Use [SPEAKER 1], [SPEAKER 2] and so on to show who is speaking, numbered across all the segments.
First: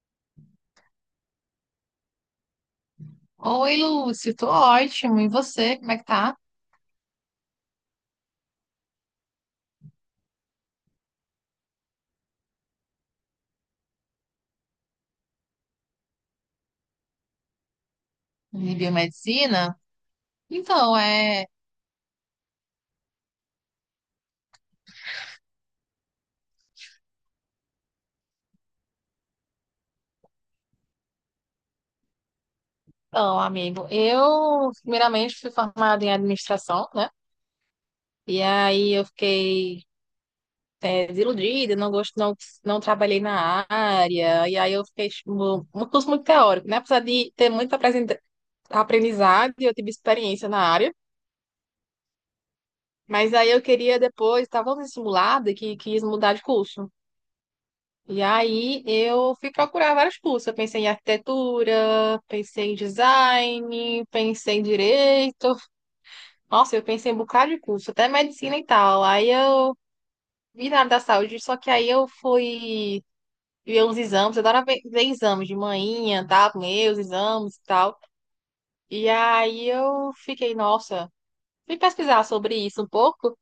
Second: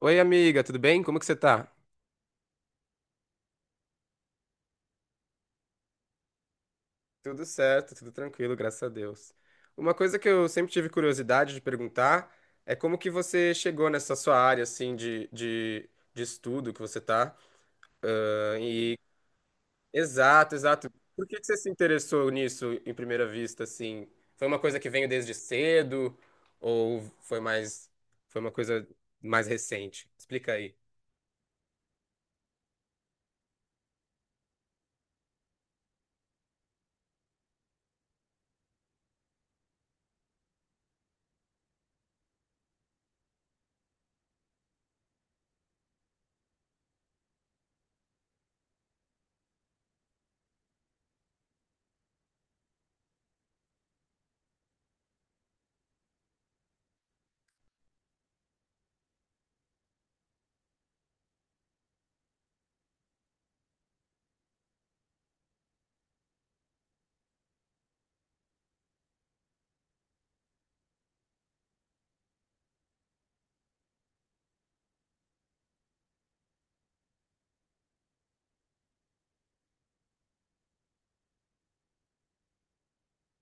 [SPEAKER 1] Oi, amiga, tudo bem? Como que você tá?
[SPEAKER 2] Oi, Lúcio, tô ótimo. E você, como é que tá?
[SPEAKER 1] Tudo certo, tudo tranquilo, graças a Deus. Uma coisa que eu sempre tive curiosidade de perguntar é como que você chegou nessa sua área, assim, de estudo que você tá. Ah,
[SPEAKER 2] De
[SPEAKER 1] E
[SPEAKER 2] biomedicina?
[SPEAKER 1] Exato, exato.
[SPEAKER 2] Então,
[SPEAKER 1] Por que que
[SPEAKER 2] é.
[SPEAKER 1] você se interessou nisso em primeira vista, assim? Foi uma coisa que veio desde cedo ou foi mais, foi uma coisa mais recente? Explica aí.
[SPEAKER 2] Então, amigo, eu primeiramente fui formada em administração, né? E aí eu fiquei desiludida, não gosto, não, não trabalhei na área. E aí eu fiquei tipo, um curso muito teórico, né? Apesar de ter muito aprendizado, eu tive experiência na área. Mas aí eu queria depois, estava simulada que quis mudar de curso. E aí eu fui procurar vários cursos. Eu pensei em arquitetura, pensei em design, pensei em direito. Nossa, eu pensei em um bocado de curso, até medicina e tal. Aí eu vi na área da saúde, só que aí eu fui ver uns exames. Eu adoro ver, ver exames de manhã, tá? Meus exames e tal. E aí eu fiquei, nossa, fui pesquisar sobre isso um pouco.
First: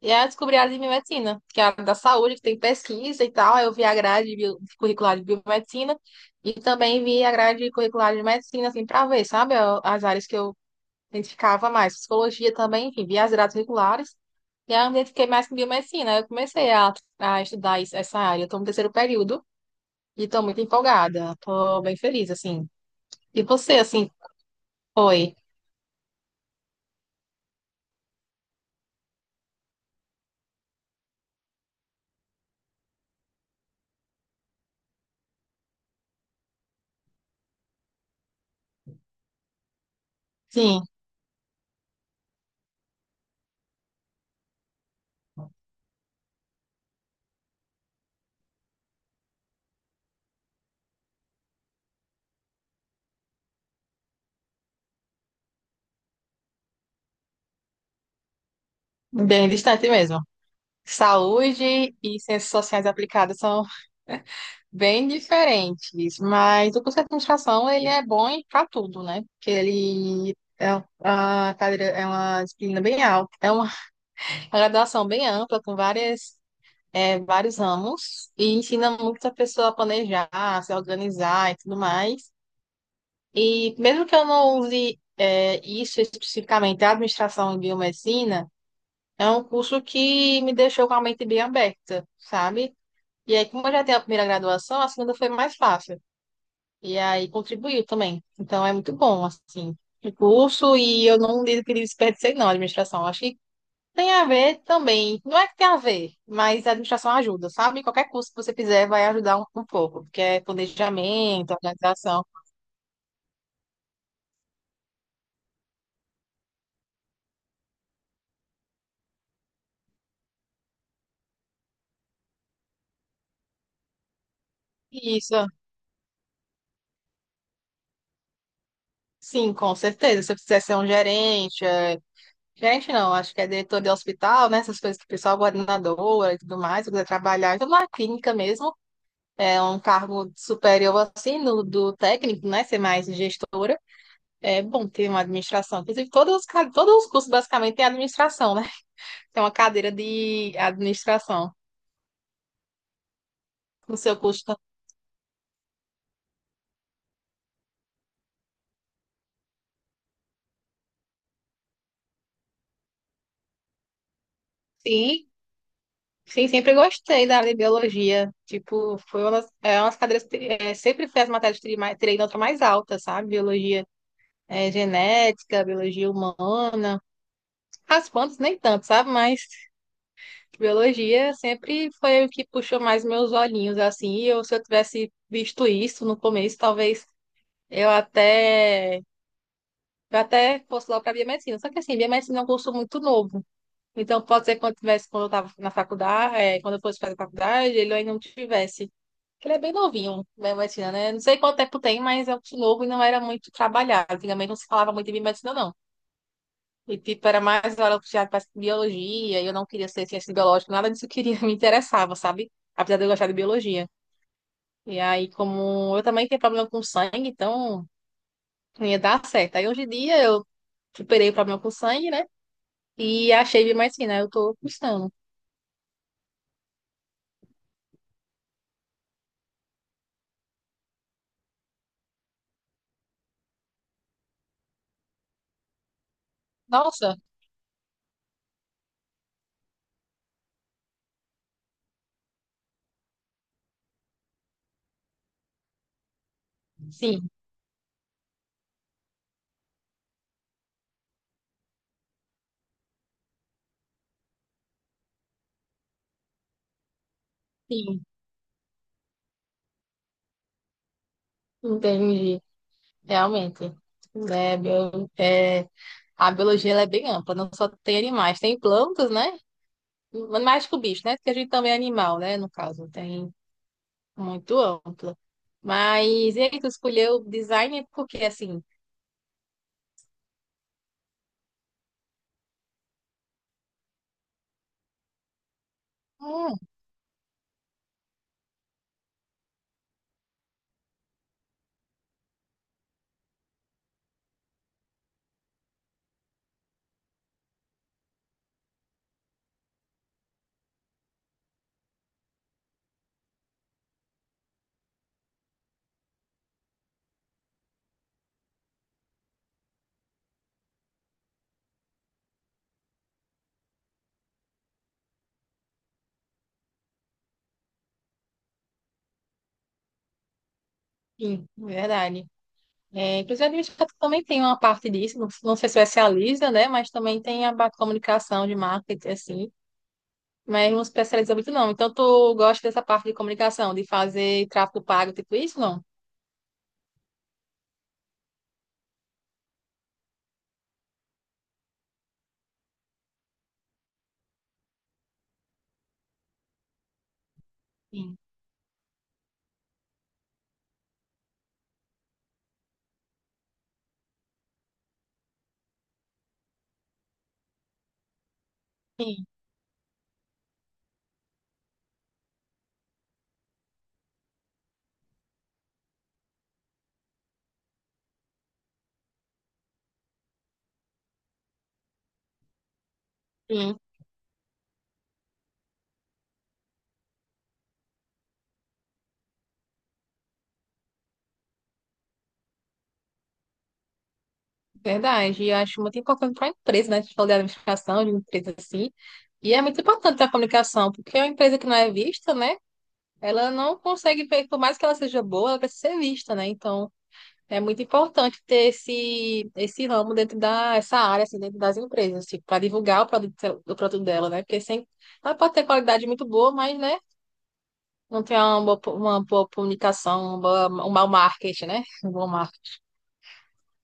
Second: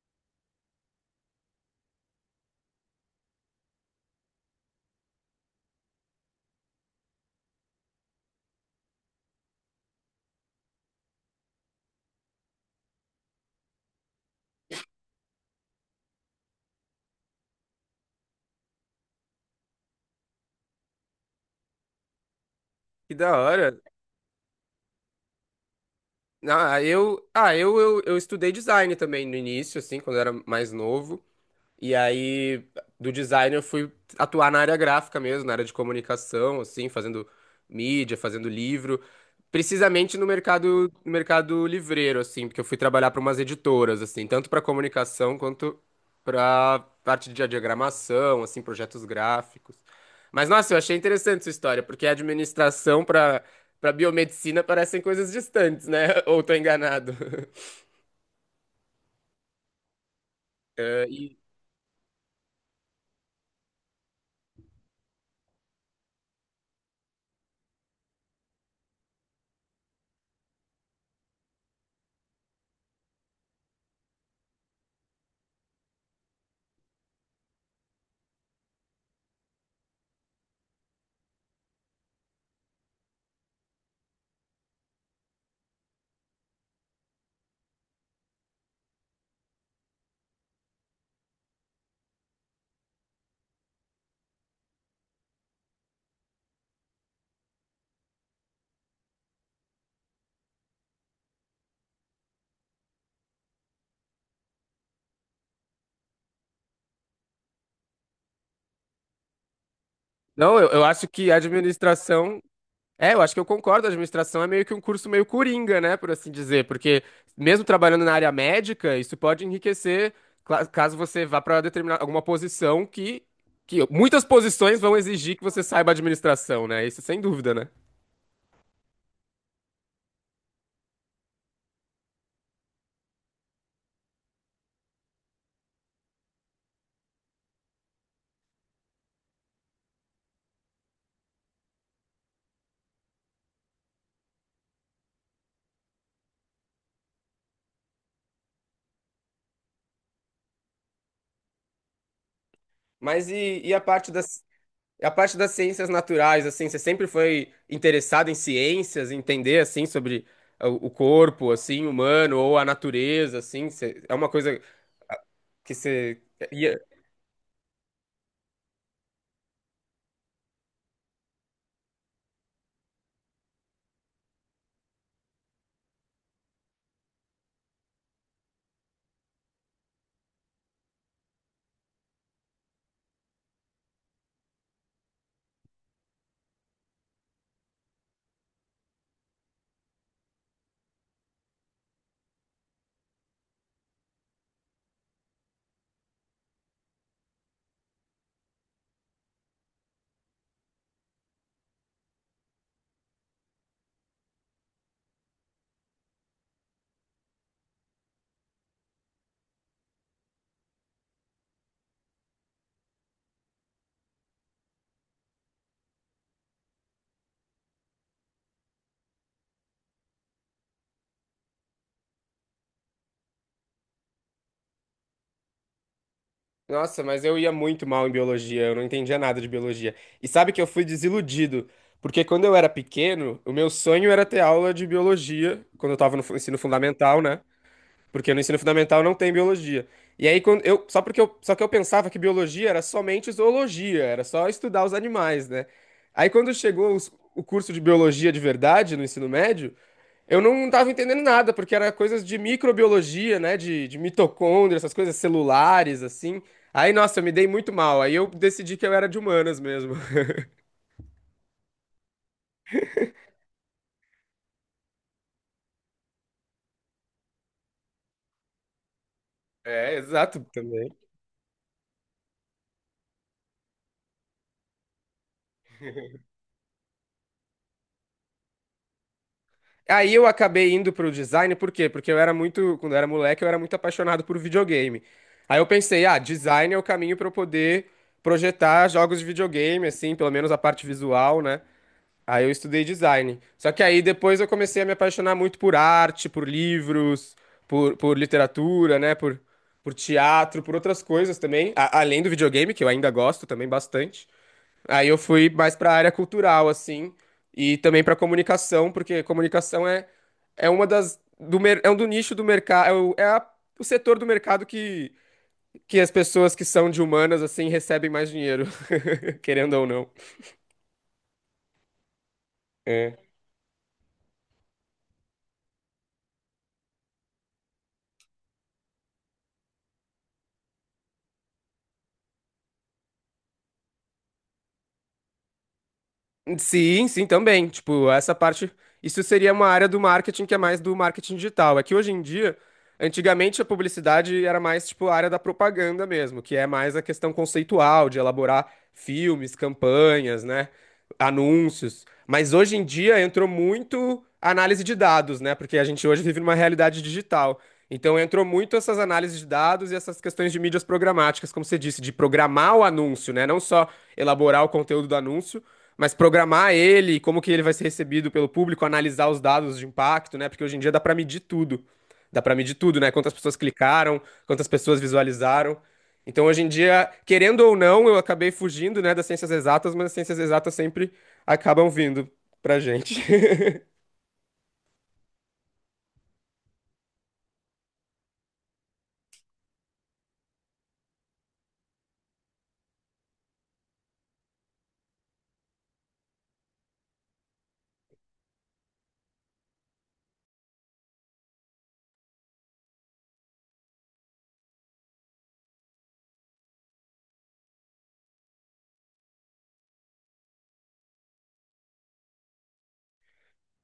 [SPEAKER 2] E aí eu descobri a área de biomedicina, que é a área da saúde, que tem pesquisa e tal. Aí eu vi a grade curricular de biomedicina e também vi a grade curricular de medicina, assim, para ver, sabe, as áreas que eu identificava mais. Psicologia também, enfim, vi as grades curriculares. E aí eu me identifiquei mais com biomedicina. Aí eu comecei a estudar essa área. Eu estou no terceiro período e estou muito empolgada. Estou bem feliz, assim.
[SPEAKER 1] Que da
[SPEAKER 2] E você,
[SPEAKER 1] hora.
[SPEAKER 2] assim, foi?
[SPEAKER 1] Eu estudei design também no início, assim, quando eu era mais novo. E aí, do design, eu fui atuar na área gráfica mesmo, na área de comunicação, assim, fazendo mídia, fazendo livro, precisamente no
[SPEAKER 2] Sim,
[SPEAKER 1] mercado, no mercado livreiro, assim, porque eu fui trabalhar para umas editoras, assim, tanto para comunicação quanto para parte de diagramação, assim, projetos gráficos. Mas, nossa, eu achei interessante essa história, porque a administração para biomedicina parecem coisas distantes, né? Ou tô enganado.
[SPEAKER 2] bem distante mesmo.
[SPEAKER 1] Eh, e-
[SPEAKER 2] Saúde e ciências sociais aplicadas são bem diferentes, mas o curso de administração ele é bom para tudo, né? Porque ele é uma cadeira, é uma disciplina bem alta, é uma uma graduação bem ampla com vários ramos e ensina muito a pessoa a planejar, a se organizar e tudo mais. E mesmo que eu não use isso especificamente, a administração em biomedicina é um curso que me deixou com a mente bem aberta, sabe? E aí, como eu já tenho a primeira graduação, a segunda foi mais fácil. E aí contribuiu também. Então é muito bom, assim, o curso, e eu não digo que desperdicei, não, a administração. Acho que tem a ver também. Não é que tem a ver, mas a administração ajuda, sabe? Qualquer curso que você fizer vai ajudar um pouco, porque é
[SPEAKER 1] Não, eu acho que a
[SPEAKER 2] planejamento, organização.
[SPEAKER 1] administração é, eu acho que eu concordo. A administração é meio que um curso meio coringa, né, por assim dizer, porque mesmo trabalhando na área médica, isso pode enriquecer caso você vá para determinar alguma posição que muitas posições vão exigir que
[SPEAKER 2] Isso,
[SPEAKER 1] você saiba administração, né? Isso sem dúvida, né?
[SPEAKER 2] sim, com certeza. Se você quiser ser um gerente, gerente não, acho que é diretor de hospital, né? Essas coisas que o pessoal, coordenadora e tudo mais, se quiser trabalhar, então na clínica mesmo, é um cargo superior assim, no, do técnico, né? Ser mais gestor. É bom ter uma administração. Inclusive, todos os, todos os cursos basicamente têm administração, né? Tem uma cadeira de administração
[SPEAKER 1] Mas e
[SPEAKER 2] no seu curso. Tá?
[SPEAKER 1] a parte das ciências naturais, assim, você sempre foi interessado em ciências, em entender assim sobre o corpo, assim, humano ou a natureza, assim, você- é uma coisa
[SPEAKER 2] Sim,
[SPEAKER 1] que você
[SPEAKER 2] sim, sempre gostei da área de biologia. Tipo, foi uma das, é, uma das cadeiras que sempre foi as matérias que tirei nota mais alta, sabe? Biologia genética, biologia humana. As plantas nem tanto, sabe? Mas biologia sempre foi o que puxou mais meus olhinhos, assim. E eu, se eu tivesse visto isso no começo, talvez eu até eu até fosse logo para biomedicina. Só que assim, biomedicina é um curso muito novo. Então, pode ser que quando tivesse, quando eu estava na faculdade, quando eu fosse fazer faculdade, ele ainda não tivesse. Porque ele é bem novinho, biomedicina, né? Não sei quanto tempo tem, mas é um curso novo e não era muito trabalhado. Antigamente não se falava muito de biomedicina, não. E, tipo, era mais hora puxada para biologia, e eu não queria ser ciência biológica, nada disso eu queria, me interessava, sabe? Apesar de eu gostar de biologia. E aí, como eu também tenho problema com sangue, então não ia dar certo. Aí, hoje em dia, eu superei o problema com sangue, né? E a Shave mais fina, eu tô custando.
[SPEAKER 1] Nossa, mas eu ia muito mal em biologia, eu não entendia nada de biologia. E sabe que eu fui desiludido, porque quando eu era pequeno, o meu sonho era ter aula de biologia, quando eu tava no ensino
[SPEAKER 2] Nossa,
[SPEAKER 1] fundamental, né? Porque no ensino fundamental não tem biologia. E aí quando eu, só porque eu, só que eu pensava que biologia era somente zoologia, era só estudar os animais, né? Aí quando chegou
[SPEAKER 2] sim,
[SPEAKER 1] o curso de biologia de verdade no ensino médio, eu não estava entendendo nada, porque era coisas de microbiologia, né? De mitocôndria, essas coisas celulares, assim. Aí, nossa, eu me dei muito mal.
[SPEAKER 2] sim,
[SPEAKER 1] Aí eu decidi que eu era de humanas mesmo.
[SPEAKER 2] entendi. Realmente. É, bio- é, a biologia ela é bem ampla, não só tem animais, tem plantas, né?
[SPEAKER 1] É, exato,
[SPEAKER 2] Mais que o
[SPEAKER 1] também.
[SPEAKER 2] bicho, né? Porque a gente também é animal, né? No caso, tem muito ampla. Mas e aí, tu escolheu design porque, assim,
[SPEAKER 1] Aí eu acabei indo pro design, por quê? Porque eu era muito, quando eu era moleque, eu era muito apaixonado por videogame. Aí eu pensei, ah,
[SPEAKER 2] hum,
[SPEAKER 1] design é o caminho para eu poder projetar jogos de videogame, assim, pelo menos a parte visual, né? Aí eu estudei design. Só que aí depois eu comecei a me apaixonar muito por arte, por livros, por literatura, né? Por teatro, por outras coisas também. Além do videogame, que eu ainda gosto também bastante. Aí eu fui mais pra área cultural, assim. E também pra comunicação, porque comunicação é, é uma das. Do, é um do nicho do mercado. É, o, o setor do mercado que as pessoas que são de humanas, assim, recebem mais dinheiro, querendo ou não.
[SPEAKER 2] sim, verdade. É,
[SPEAKER 1] É.
[SPEAKER 2] inclusive, a administração também tem uma parte disso, não, não se especializa, né? Mas também tem a parte de comunicação de marketing, assim. Mas não se especializa muito, não. Então, tu gosta dessa parte de comunicação, de fazer tráfego pago, tipo isso, não?
[SPEAKER 1] Sim, sim, também. Tipo, essa parte, isso seria uma área do marketing que é mais do marketing digital. É que hoje em dia, antigamente a publicidade era mais tipo a área da propaganda mesmo, que é mais a questão conceitual
[SPEAKER 2] Sim.
[SPEAKER 1] de elaborar filmes, campanhas, né, anúncios. Mas hoje em dia entrou muito a análise de dados, né? Porque a gente hoje vive numa realidade digital. Então entrou muito essas
[SPEAKER 2] Sim,
[SPEAKER 1] análises de dados e essas questões de mídias programáticas, como você disse, de programar o anúncio, né? Não só elaborar o conteúdo do anúncio, mas programar ele, como que ele vai ser recebido pelo público, analisar os dados de impacto, né? Porque hoje em dia dá para medir tudo. Dá para medir tudo, né? Quantas pessoas
[SPEAKER 2] sim.
[SPEAKER 1] clicaram, quantas pessoas visualizaram. Então, hoje em dia, querendo ou não, eu acabei fugindo, né, das ciências exatas, mas as ciências exatas sempre acabam vindo pra gente.
[SPEAKER 2] Verdade. E eu acho muito importante para a empresa, né? A gente falou de administração, de empresa assim. E é muito importante a comunicação, porque uma empresa que não é vista, né? Ela não consegue ver, por mais que ela seja boa, ela precisa ser vista, né? Então, é muito importante ter esse, esse ramo dentro da, essa área, assim, dentro das empresas, tipo, para divulgar o produto dela, né? Porque sem, ela pode ter qualidade muito boa, mas, né? Não tem uma boa, uma boa comunicação, um mau marketing, né? Um bom marketing.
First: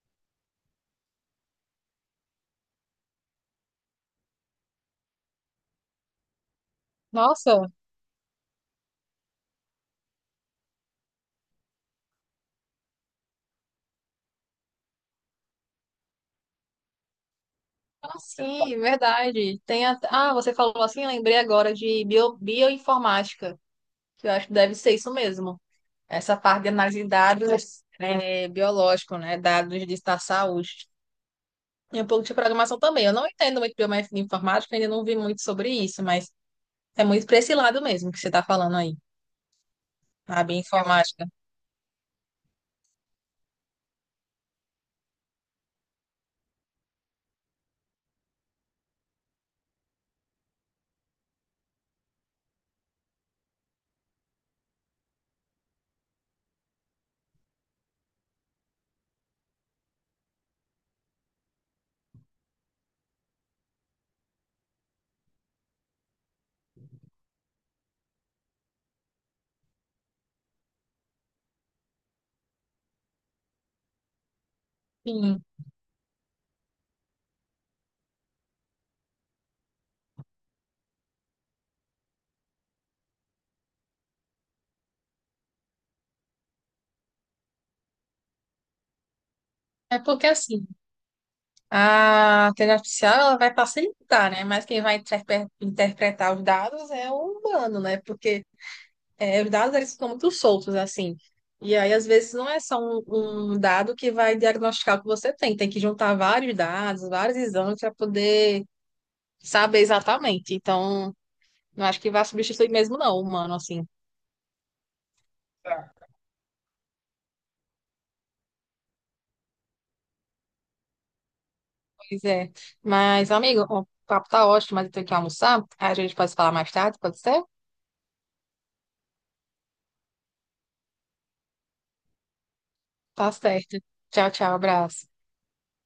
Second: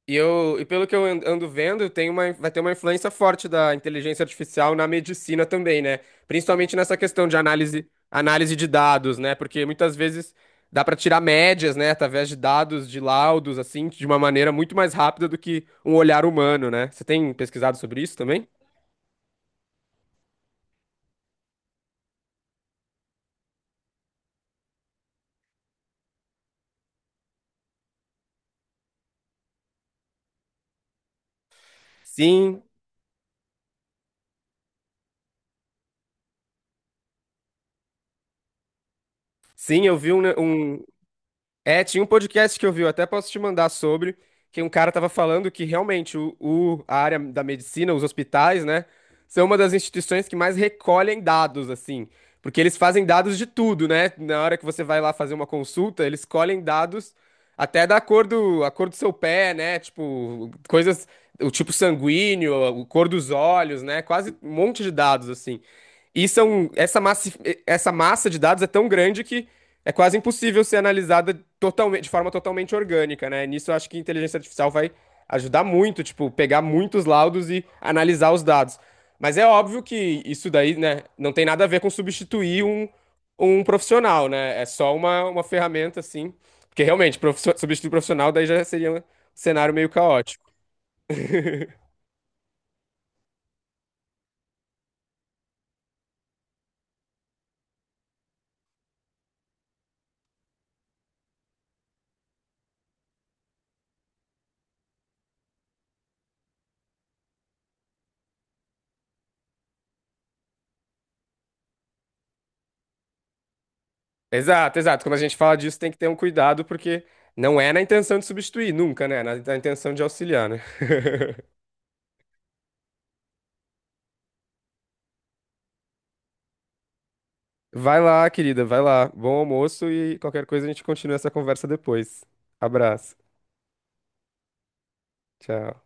[SPEAKER 1] E eu, e pelo que eu ando vendo, tem uma, vai ter uma influência forte da inteligência artificial na medicina também, né? Principalmente nessa questão de
[SPEAKER 2] Nossa,
[SPEAKER 1] análise, análise de dados, né? Porque muitas vezes dá para tirar médias, né, através de dados, de laudos, assim, de uma maneira muito mais rápida do que um olhar humano, né? Você tem pesquisado sobre isso
[SPEAKER 2] ah,
[SPEAKER 1] também?
[SPEAKER 2] sim, verdade. Ah, você falou assim, lembrei agora de bioinformática, que eu acho que deve ser isso mesmo. Essa parte de análise de dados biológico, né? Dados de da saúde. E um pouco de
[SPEAKER 1] Sim,
[SPEAKER 2] programação também. Eu não entendo muito de bioinformática, ainda não vi muito sobre isso, mas é muito para esse lado mesmo que você está falando aí,
[SPEAKER 1] sim, eu vi
[SPEAKER 2] a
[SPEAKER 1] um,
[SPEAKER 2] bioinformática.
[SPEAKER 1] é, tinha um podcast que eu vi, eu até posso te mandar sobre, que um cara tava falando que realmente a área da medicina, os hospitais, né, são uma das instituições que mais recolhem dados, assim, porque eles fazem dados de tudo, né? Na hora que você vai lá fazer uma consulta, eles colhem dados até da cor do, a cor do seu pé, né? Tipo, coisas, o tipo sanguíneo, a cor dos olhos, né? Quase um monte de dados, assim. E são, essa massa de dados é tão grande que é quase impossível ser analisada totalmente, de forma totalmente orgânica, né? Nisso eu acho que a inteligência artificial vai
[SPEAKER 2] Sim.
[SPEAKER 1] ajudar muito, tipo, pegar muitos laudos e analisar os dados. Mas é óbvio que isso daí, né, não tem nada a ver com substituir um, um profissional, né? É só uma ferramenta, assim. Porque realmente, substituir profissional daí já seria um cenário meio
[SPEAKER 2] É porque
[SPEAKER 1] caótico.
[SPEAKER 2] assim. A inteligência artificial ela vai facilitar, né? Mas quem vai interpretar os dados é o humano, né? Porque é, os dados eles ficam muito soltos, assim. E aí, às vezes, não é só um, um dado que vai diagnosticar o que você tem. Tem que juntar vários dados, vários exames para poder saber exatamente. Então, não acho que vai substituir mesmo, não, o humano, assim.
[SPEAKER 1] Exato, exato. Quando a gente fala disso, tem que
[SPEAKER 2] Tá.
[SPEAKER 1] ter um cuidado, porque não é na intenção de substituir, nunca, né? Na intenção de auxiliar, né?
[SPEAKER 2] Pois é. Mas, amigo, o papo tá ótimo, mas eu tenho que almoçar. Aí a gente pode falar mais tarde, pode ser?
[SPEAKER 1] Vai lá, querida, vai lá. Bom almoço e qualquer coisa a gente continua essa conversa depois. Abraço.
[SPEAKER 2] Tá certo. Tchau, tchau, abraço.
[SPEAKER 1] Tchau.